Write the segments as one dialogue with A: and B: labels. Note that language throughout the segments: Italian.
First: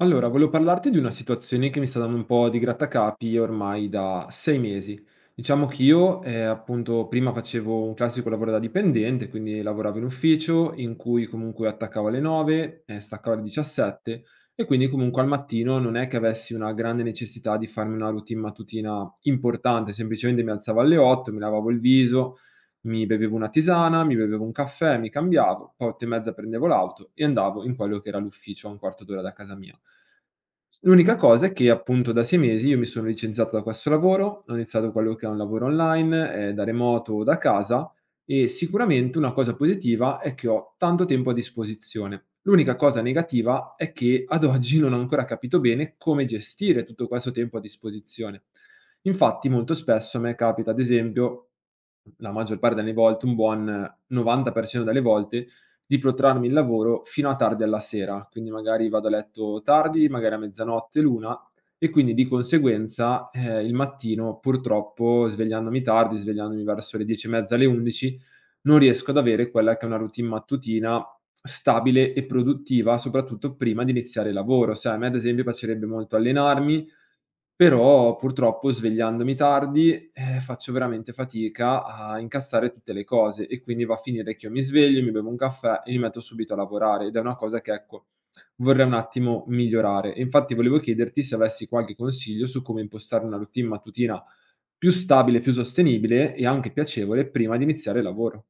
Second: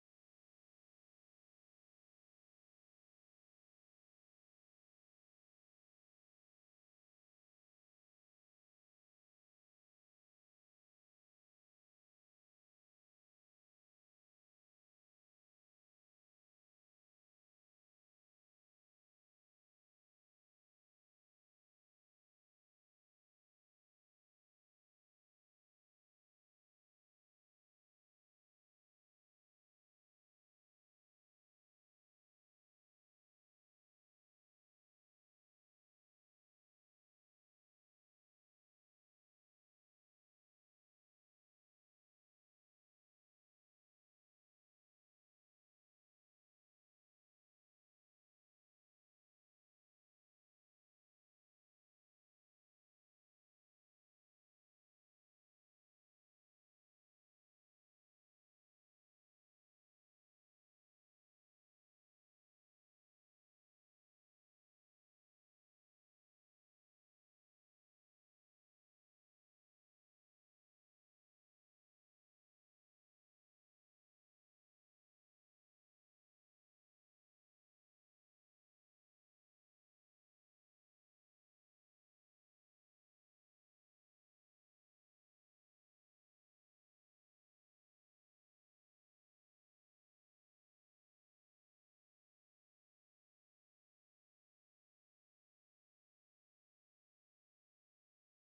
A: Allora, volevo parlarti di una situazione che mi sta dando un po' di grattacapi ormai da 6 mesi. Diciamo che io, appunto, prima facevo un classico lavoro da dipendente, quindi lavoravo in ufficio in cui comunque attaccavo alle 9 e staccavo alle 17, e quindi comunque al mattino non è che avessi una grande necessità di farmi una routine mattutina importante, semplicemente mi alzavo alle 8, mi lavavo il viso, mi bevevo una tisana, mi bevevo un caffè, mi cambiavo, poi 8 e mezza prendevo l'auto e andavo in quello che era l'ufficio a un quarto d'ora da casa mia. L'unica cosa è che appunto da 6 mesi io mi sono licenziato da questo lavoro, ho iniziato quello che è un lavoro online, da remoto o da casa, e sicuramente una cosa positiva è che ho tanto tempo a disposizione. L'unica cosa negativa è che ad oggi non ho ancora capito bene come gestire tutto questo tempo a disposizione. Infatti molto spesso a me capita, ad esempio la maggior parte delle volte, un buon 90% delle volte, di protrarmi il lavoro fino a tardi alla sera. Quindi magari vado a letto tardi, magari a mezzanotte, l'1, e quindi di conseguenza, il mattino purtroppo svegliandomi tardi, svegliandomi verso le 10 e mezza, le 11, non riesco ad avere quella che è una routine mattutina stabile e produttiva, soprattutto prima di iniziare il lavoro. Sai, a me ad esempio piacerebbe molto allenarmi, però purtroppo svegliandomi tardi, faccio veramente fatica a incassare tutte le cose e quindi va a finire che io mi sveglio, mi bevo un caffè e mi metto subito a lavorare, ed è una cosa che, ecco, vorrei un attimo migliorare. E infatti volevo chiederti se avessi qualche consiglio su come impostare una routine mattutina più stabile, più sostenibile e anche piacevole prima di iniziare il lavoro.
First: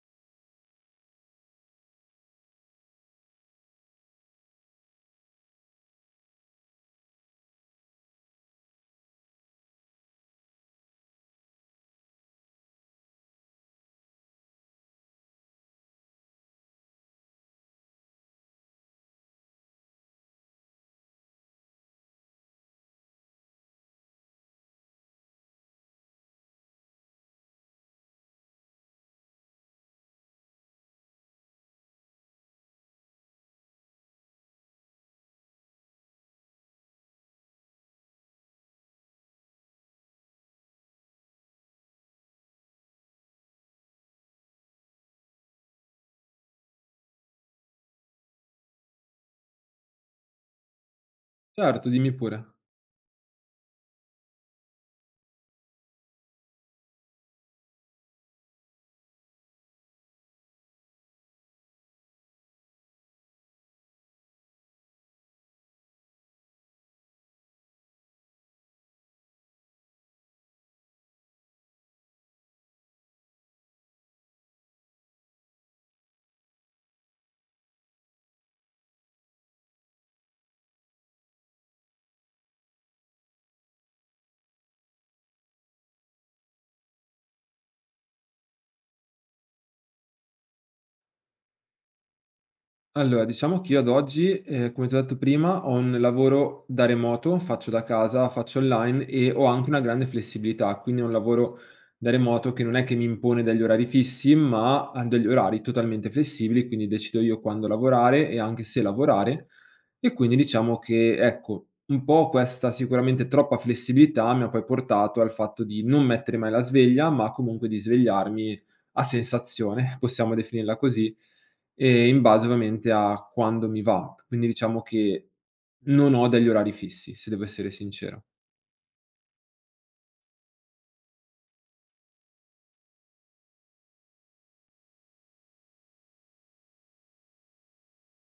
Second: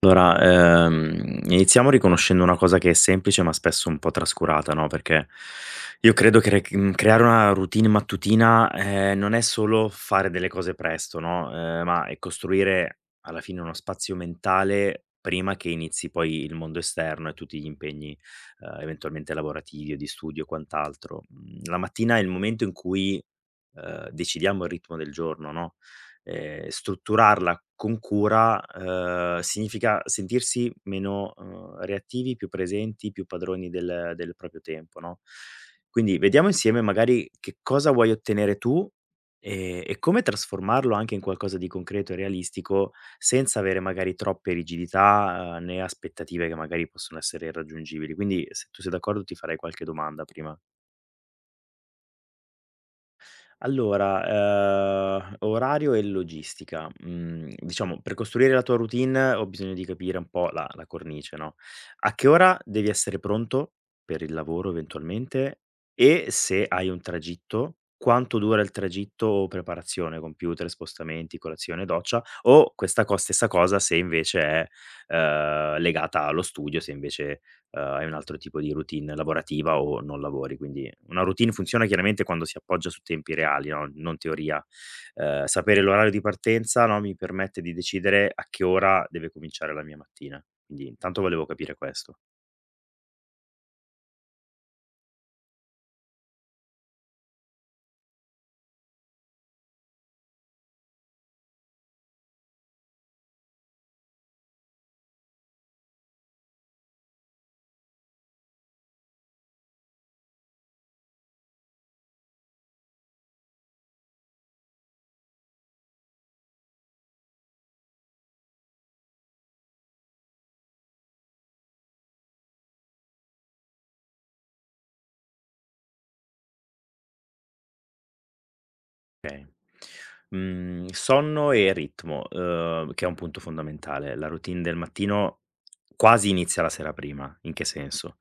B: Allora, iniziamo riconoscendo una cosa che è semplice ma spesso un po' trascurata, no, perché io credo che creare una routine mattutina, non è solo fare delle cose presto, no, ma è costruire alla fine uno spazio mentale prima che inizi poi il mondo esterno e tutti gli impegni, eventualmente lavorativi o di studio o quant'altro. Mhmm, la mattina è il momento in cui, decidiamo il ritmo del giorno, no? Strutturarla con cura, significa sentirsi meno, reattivi, più presenti, più padroni del proprio tempo, no, quindi vediamo insieme magari che cosa vuoi ottenere tu, e come trasformarlo anche in qualcosa di concreto e realistico, senza avere magari troppe rigidità, né aspettative che magari possono essere irraggiungibili. Quindi se tu sei d'accordo ti farei qualche domanda prima.
A: Certo, dimmi pure.
B: Allora, orario e logistica. Mhmm, diciamo per costruire la tua routine ho bisogno di capire un po' la cornice, no, a che ora devi essere pronto per il lavoro eventualmente e se hai un tragitto, quanto dura il tragitto o preparazione, computer, spostamenti, colazione, doccia o questa co stessa cosa se invece è, legata allo studio, se invece hai un altro tipo di routine lavorativa o non lavori. Quindi una routine funziona chiaramente quando si appoggia su tempi reali, no, non teoria. Sapere l'orario di partenza, no, mi permette di decidere a che ora deve cominciare la mia mattina. Quindi intanto volevo capire questo.
A: Allora, diciamo che io ad oggi, come ti ho detto prima, ho un lavoro da remoto, faccio da casa, faccio online e ho anche una grande flessibilità, quindi è un lavoro da remoto che non è che mi impone degli orari fissi, ma ha degli orari totalmente flessibili, quindi decido io quando lavorare e anche se lavorare. E quindi diciamo che, ecco, un po' questa sicuramente troppa flessibilità mi ha poi portato al fatto di non mettere mai la sveglia, ma comunque di svegliarmi a sensazione, possiamo definirla così, e in base ovviamente a quando mi va. Quindi diciamo che non ho degli orari fissi, se devo essere sincero.
B: Okay. Sonno e ritmo, che è un punto fondamentale. La routine del mattino quasi inizia la sera prima. In che senso?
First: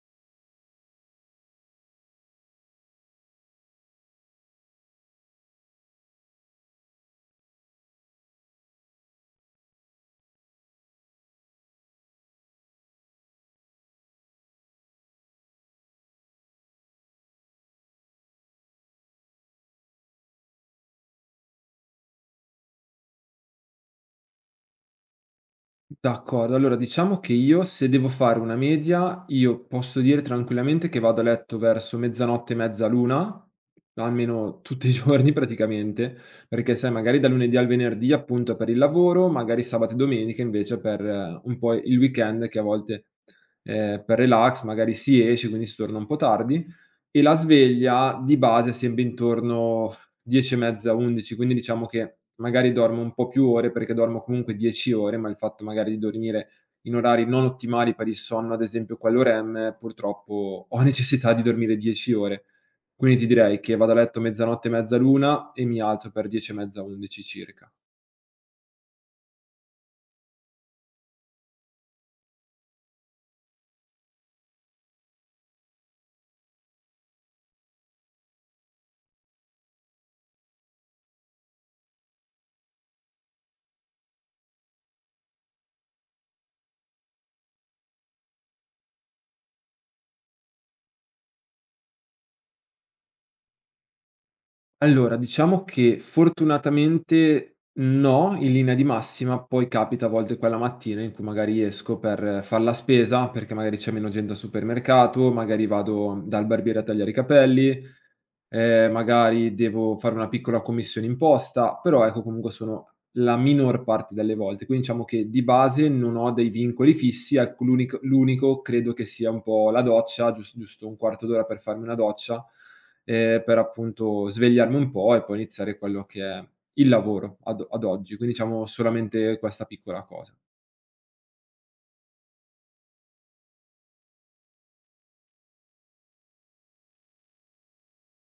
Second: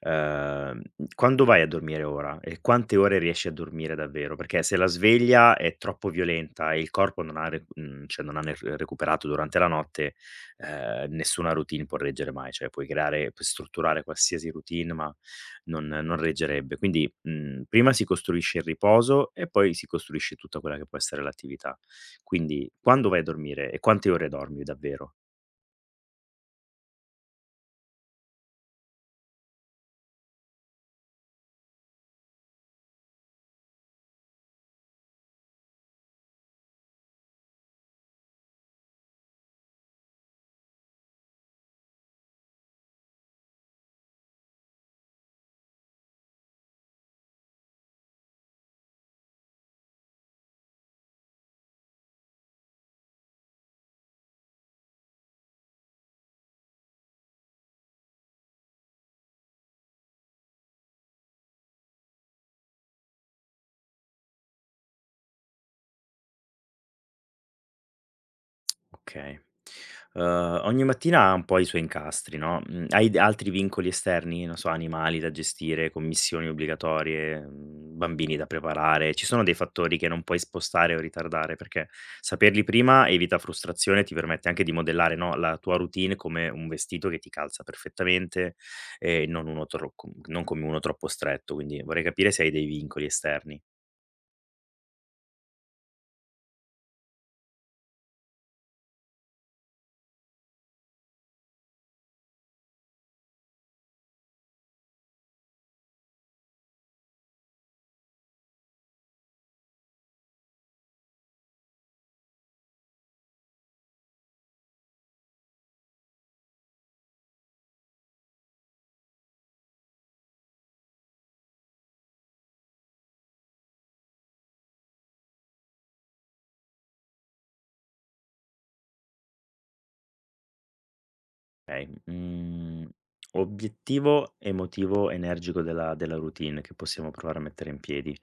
B: Uhm, quando vai a dormire ora e quante ore riesci a dormire davvero? Perché se la sveglia è troppo violenta e il corpo non ha cioè non ha ne recuperato durante la notte, nessuna routine può reggere mai. Cioè puoi strutturare qualsiasi routine, ma non reggerebbe. Quindi, prima si costruisce il riposo e poi si costruisce tutta quella che può essere l'attività. Quindi, quando vai a dormire e quante ore dormi davvero?
A: D'accordo, allora diciamo che io, se devo fare una media, io posso dire tranquillamente che vado a letto verso mezzanotte e mezza, l'una, almeno tutti i giorni praticamente, perché sai magari dal lunedì al venerdì appunto per il lavoro, magari sabato e domenica invece per un po' il weekend che a volte, per relax magari si esce, quindi si torna un po' tardi. E la sveglia di base è sempre intorno 10 e mezza, 11, quindi diciamo che magari dormo un po' più ore, perché dormo comunque 10 ore, ma il fatto magari di dormire in orari non ottimali per il sonno, ad esempio quello REM, purtroppo ho necessità di dormire 10 ore. Quindi ti direi che vado a letto mezzanotte e mezza, l'1 e mi alzo per 10 e mezza, 11 circa.
B: Okay. Uhm, ogni mattina ha un po' i suoi incastri, no, hai d altri vincoli esterni? Non so, animali da gestire, commissioni obbligatorie, bambini da preparare. Ci sono dei fattori che non puoi spostare o ritardare? Perché saperli prima evita frustrazione e ti permette anche di modellare, no, la tua routine come un vestito che ti calza perfettamente e non uno tro com non come uno troppo stretto. Quindi vorrei capire se hai dei vincoli esterni.
A: Allora, diciamo che fortunatamente no, in linea di massima, poi capita a volte quella mattina in cui magari esco per far la spesa, perché magari c'è meno gente al supermercato, magari vado dal barbiere a tagliare i capelli, magari devo fare una piccola commissione imposta, però ecco comunque sono la minor parte delle volte. Quindi diciamo che di base non ho dei vincoli fissi, ecco l'unico credo che sia un po' la doccia, giusto un quarto d'ora per farmi una doccia, per appunto svegliarmi un po' e poi iniziare quello che è il lavoro ad oggi. Quindi diciamo solamente questa piccola cosa.
B: Okay, obiettivo emotivo energico della routine che possiamo provare a mettere in piedi.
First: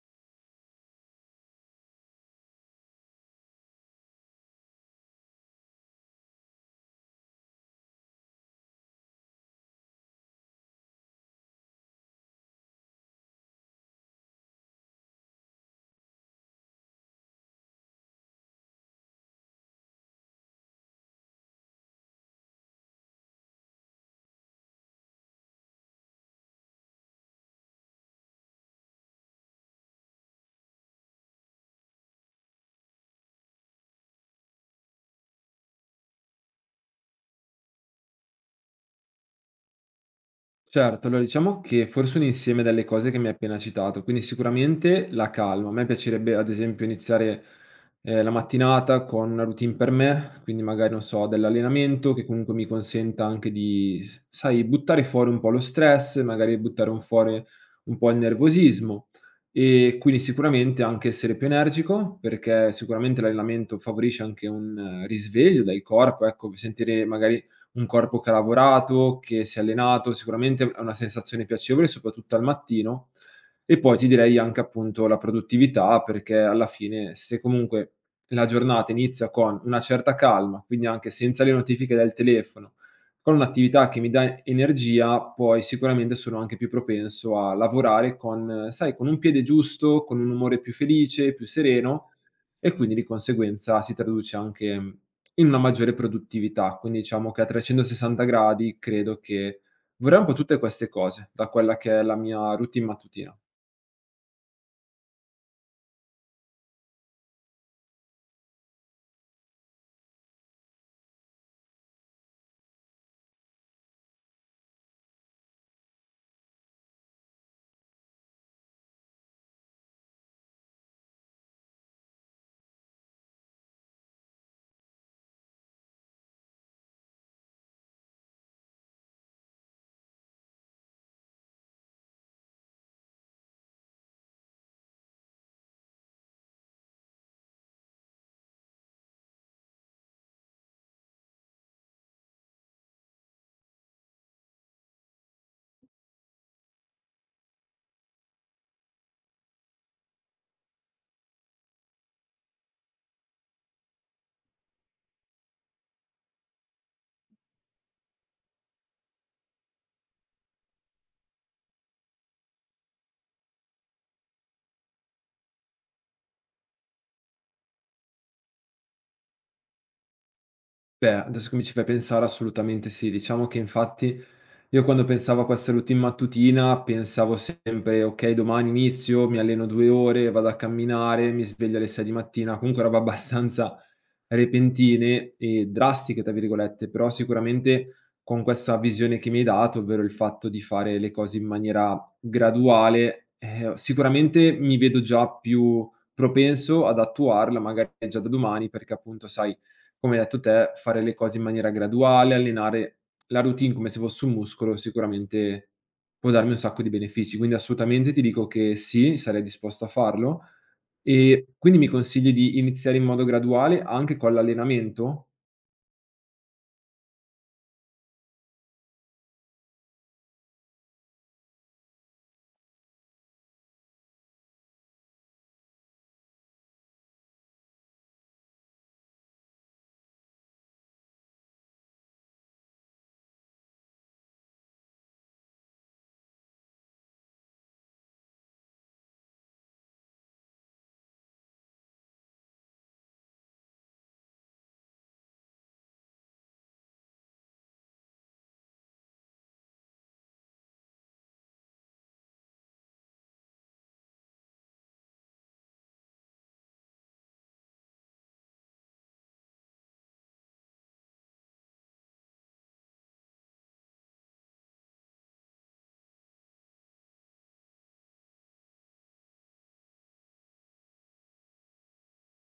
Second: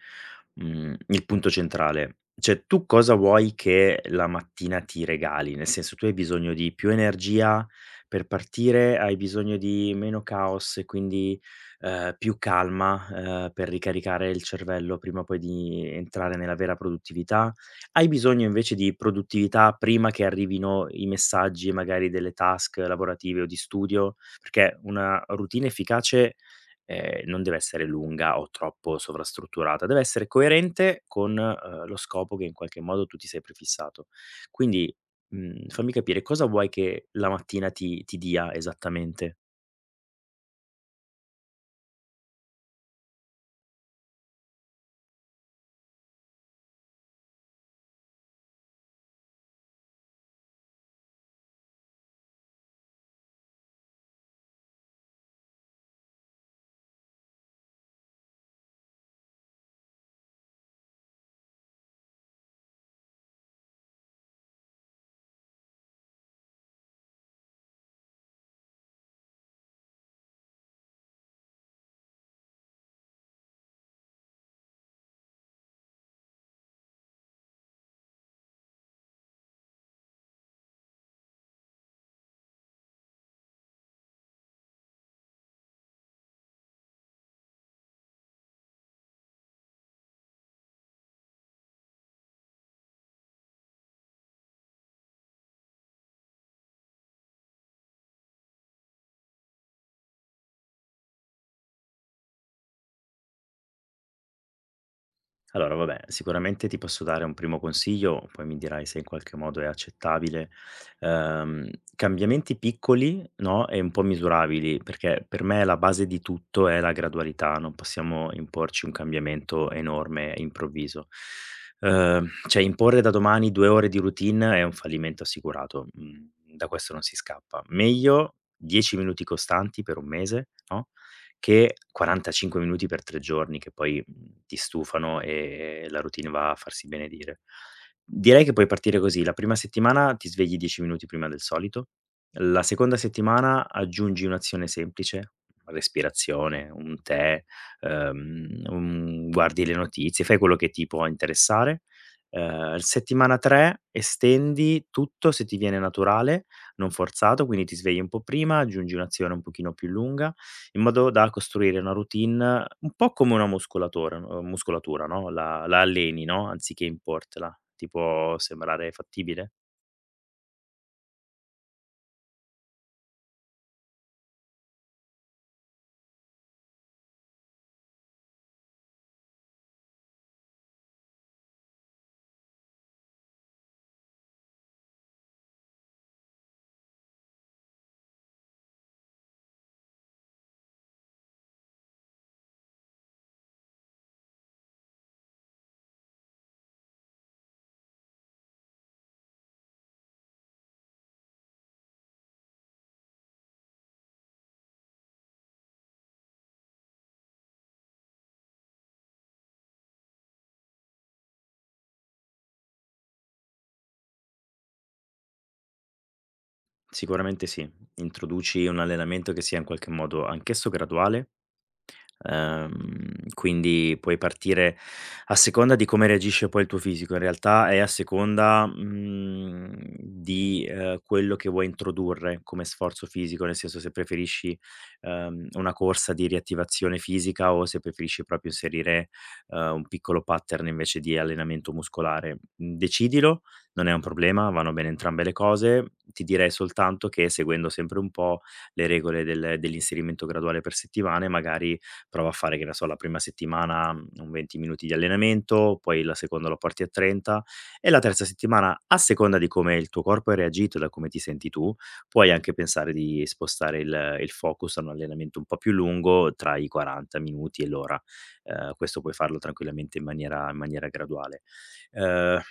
B: Il punto centrale, cioè tu cosa vuoi che la mattina ti regali? Nel senso, tu hai bisogno di più energia per partire, hai bisogno di meno caos e quindi, più calma, per ricaricare il cervello prima poi di entrare nella vera produttività? Hai bisogno invece di produttività prima che arrivino i messaggi, magari delle task lavorative o di studio? Perché una routine efficace, non deve essere lunga o troppo sovrastrutturata, deve essere coerente con, lo scopo che in qualche modo tu ti sei prefissato. Quindi, fammi capire cosa vuoi che la mattina ti dia esattamente?
A: Certo, allora diciamo che forse un insieme delle cose che mi hai appena citato, quindi sicuramente la calma. A me piacerebbe ad esempio iniziare la mattinata con una routine per me, quindi magari non so, dell'allenamento che comunque mi consenta anche di, sai, buttare fuori un po' lo stress, magari buttare un fuori un po' il nervosismo, e quindi sicuramente anche essere più energico perché sicuramente l'allenamento favorisce anche un risveglio del corpo, ecco, sentire magari un corpo che ha lavorato, che si è allenato, sicuramente è una sensazione piacevole, soprattutto al mattino. E poi ti direi anche appunto la produttività, perché alla fine se comunque la giornata inizia con una certa calma, quindi anche senza le notifiche del telefono, con un'attività che mi dà energia, poi sicuramente sono anche più propenso a lavorare con, sai, con un piede giusto, con un umore più felice, più sereno, e quindi di conseguenza si traduce anche in una maggiore produttività. Quindi diciamo che a 360 gradi credo che vorrei un po' tutte queste cose da quella che è la mia routine mattutina.
B: Allora, vabbè, sicuramente ti posso dare un primo consiglio, poi mi dirai se in qualche modo è accettabile. Ehm, cambiamenti piccoli, no, e un po' misurabili, perché per me la base di tutto è la gradualità, non possiamo imporci un cambiamento enorme e improvviso. Cioè, imporre da domani 2 ore di routine è un fallimento assicurato, da questo non si scappa. Meglio 10 minuti costanti per 1 mese, no, che 45 minuti per 3 giorni, che poi ti stufano e la routine va a farsi benedire. Direi che puoi partire così: la prima settimana ti svegli 10 minuti prima del solito, la seconda settimana aggiungi un'azione semplice, respirazione, un tè, un guardi le notizie, fai quello che ti può interessare. Settimana 3 estendi tutto se ti viene naturale, non forzato, quindi ti svegli un po' prima, aggiungi un'azione un pochino più lunga in modo da costruire una routine un po' come una muscolatora muscolatura, no, la alleni, no, anziché importela. Ti può sembrare fattibile?
A: Beh, adesso che mi ci fai pensare assolutamente sì. Diciamo che infatti io quando pensavo a questa routine mattutina pensavo sempre: "Okay, domani inizio, mi alleno 2 ore, vado a camminare, mi sveglio alle 6 di mattina", comunque robe abbastanza repentine e "drastiche" tra virgolette, però sicuramente con questa visione che mi hai dato, ovvero il fatto di fare le cose in maniera graduale, sicuramente mi vedo già più propenso ad attuarla magari già da domani perché appunto sai, come hai detto te, fare le cose in maniera graduale, allenare la routine come se fosse un muscolo, sicuramente può darmi un sacco di benefici. Quindi assolutamente ti dico che sì, sarei disposto a farlo. E quindi mi consigli di iniziare in modo graduale anche con l'allenamento?
B: Sicuramente sì. Introduci un allenamento che sia in qualche modo anch'esso graduale. Quindi puoi partire a seconda di come reagisce poi il tuo fisico, in realtà è a seconda, di, quello che vuoi introdurre come sforzo fisico, nel senso se preferisci, una corsa di riattivazione fisica o se preferisci proprio inserire, un piccolo pattern invece di allenamento muscolare. Mhmm, decidilo, non è un problema, vanno bene entrambe le cose. Ti direi soltanto che seguendo sempre un po' le regole dell'inserimento graduale per settimane, magari prova a fare, che ne so, la prima settimana un 20 minuti di allenamento, poi la seconda lo porti a 30 e la terza settimana, a seconda di come il tuo corpo ha reagito, e da come ti senti tu, puoi anche pensare di spostare il focus a un allenamento un po' più lungo, tra i 40 minuti e l'ora. Questo puoi farlo tranquillamente in maniera graduale. Ehm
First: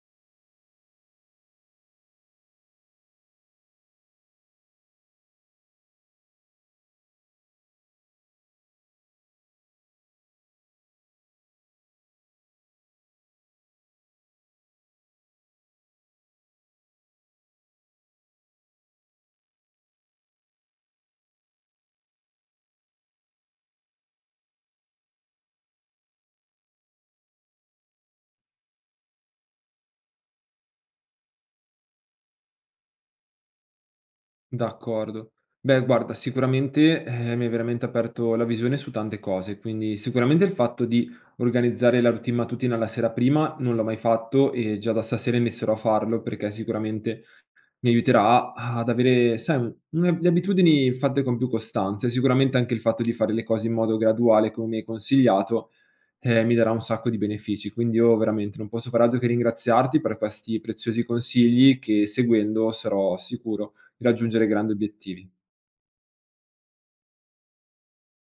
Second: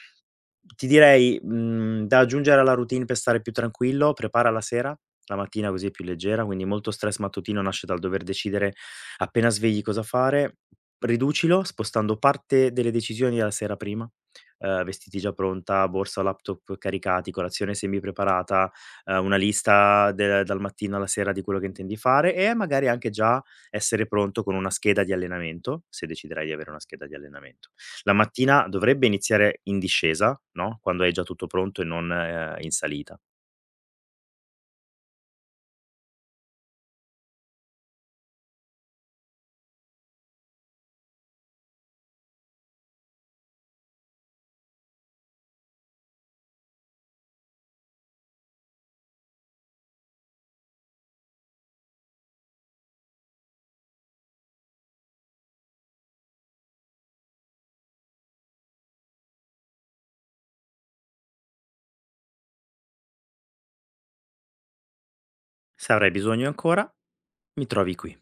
B: ti direi, da aggiungere alla routine per stare più tranquillo, prepara la sera, la mattina così è più leggera, quindi molto stress mattutino nasce dal dover decidere appena svegli cosa fare. Riducilo spostando parte delle decisioni alla sera prima, vestiti già pronta, borsa o laptop caricati, colazione semi-preparata, una lista del dal mattino alla sera di quello che intendi fare e magari anche già essere pronto con una scheda di allenamento, se deciderai di avere una scheda di allenamento. La mattina dovrebbe iniziare in discesa, no, quando hai già tutto pronto e non, in salita.
A: D'accordo. Beh guarda, sicuramente, mi hai veramente aperto la visione su tante cose, quindi sicuramente il fatto di organizzare la routine mattutina la sera prima non l'ho mai fatto e già da stasera inizierò a farlo perché sicuramente mi aiuterà ad avere, sai, un le abitudini fatte con più costanza e sicuramente anche il fatto di fare le cose in modo graduale, come mi hai consigliato, mi darà un sacco di benefici. Quindi io veramente non posso far altro che ringraziarti per questi preziosi consigli che seguendo sarò sicuro di raggiungere grandi obiettivi.
B: Se avrai bisogno ancora, mi trovi qui.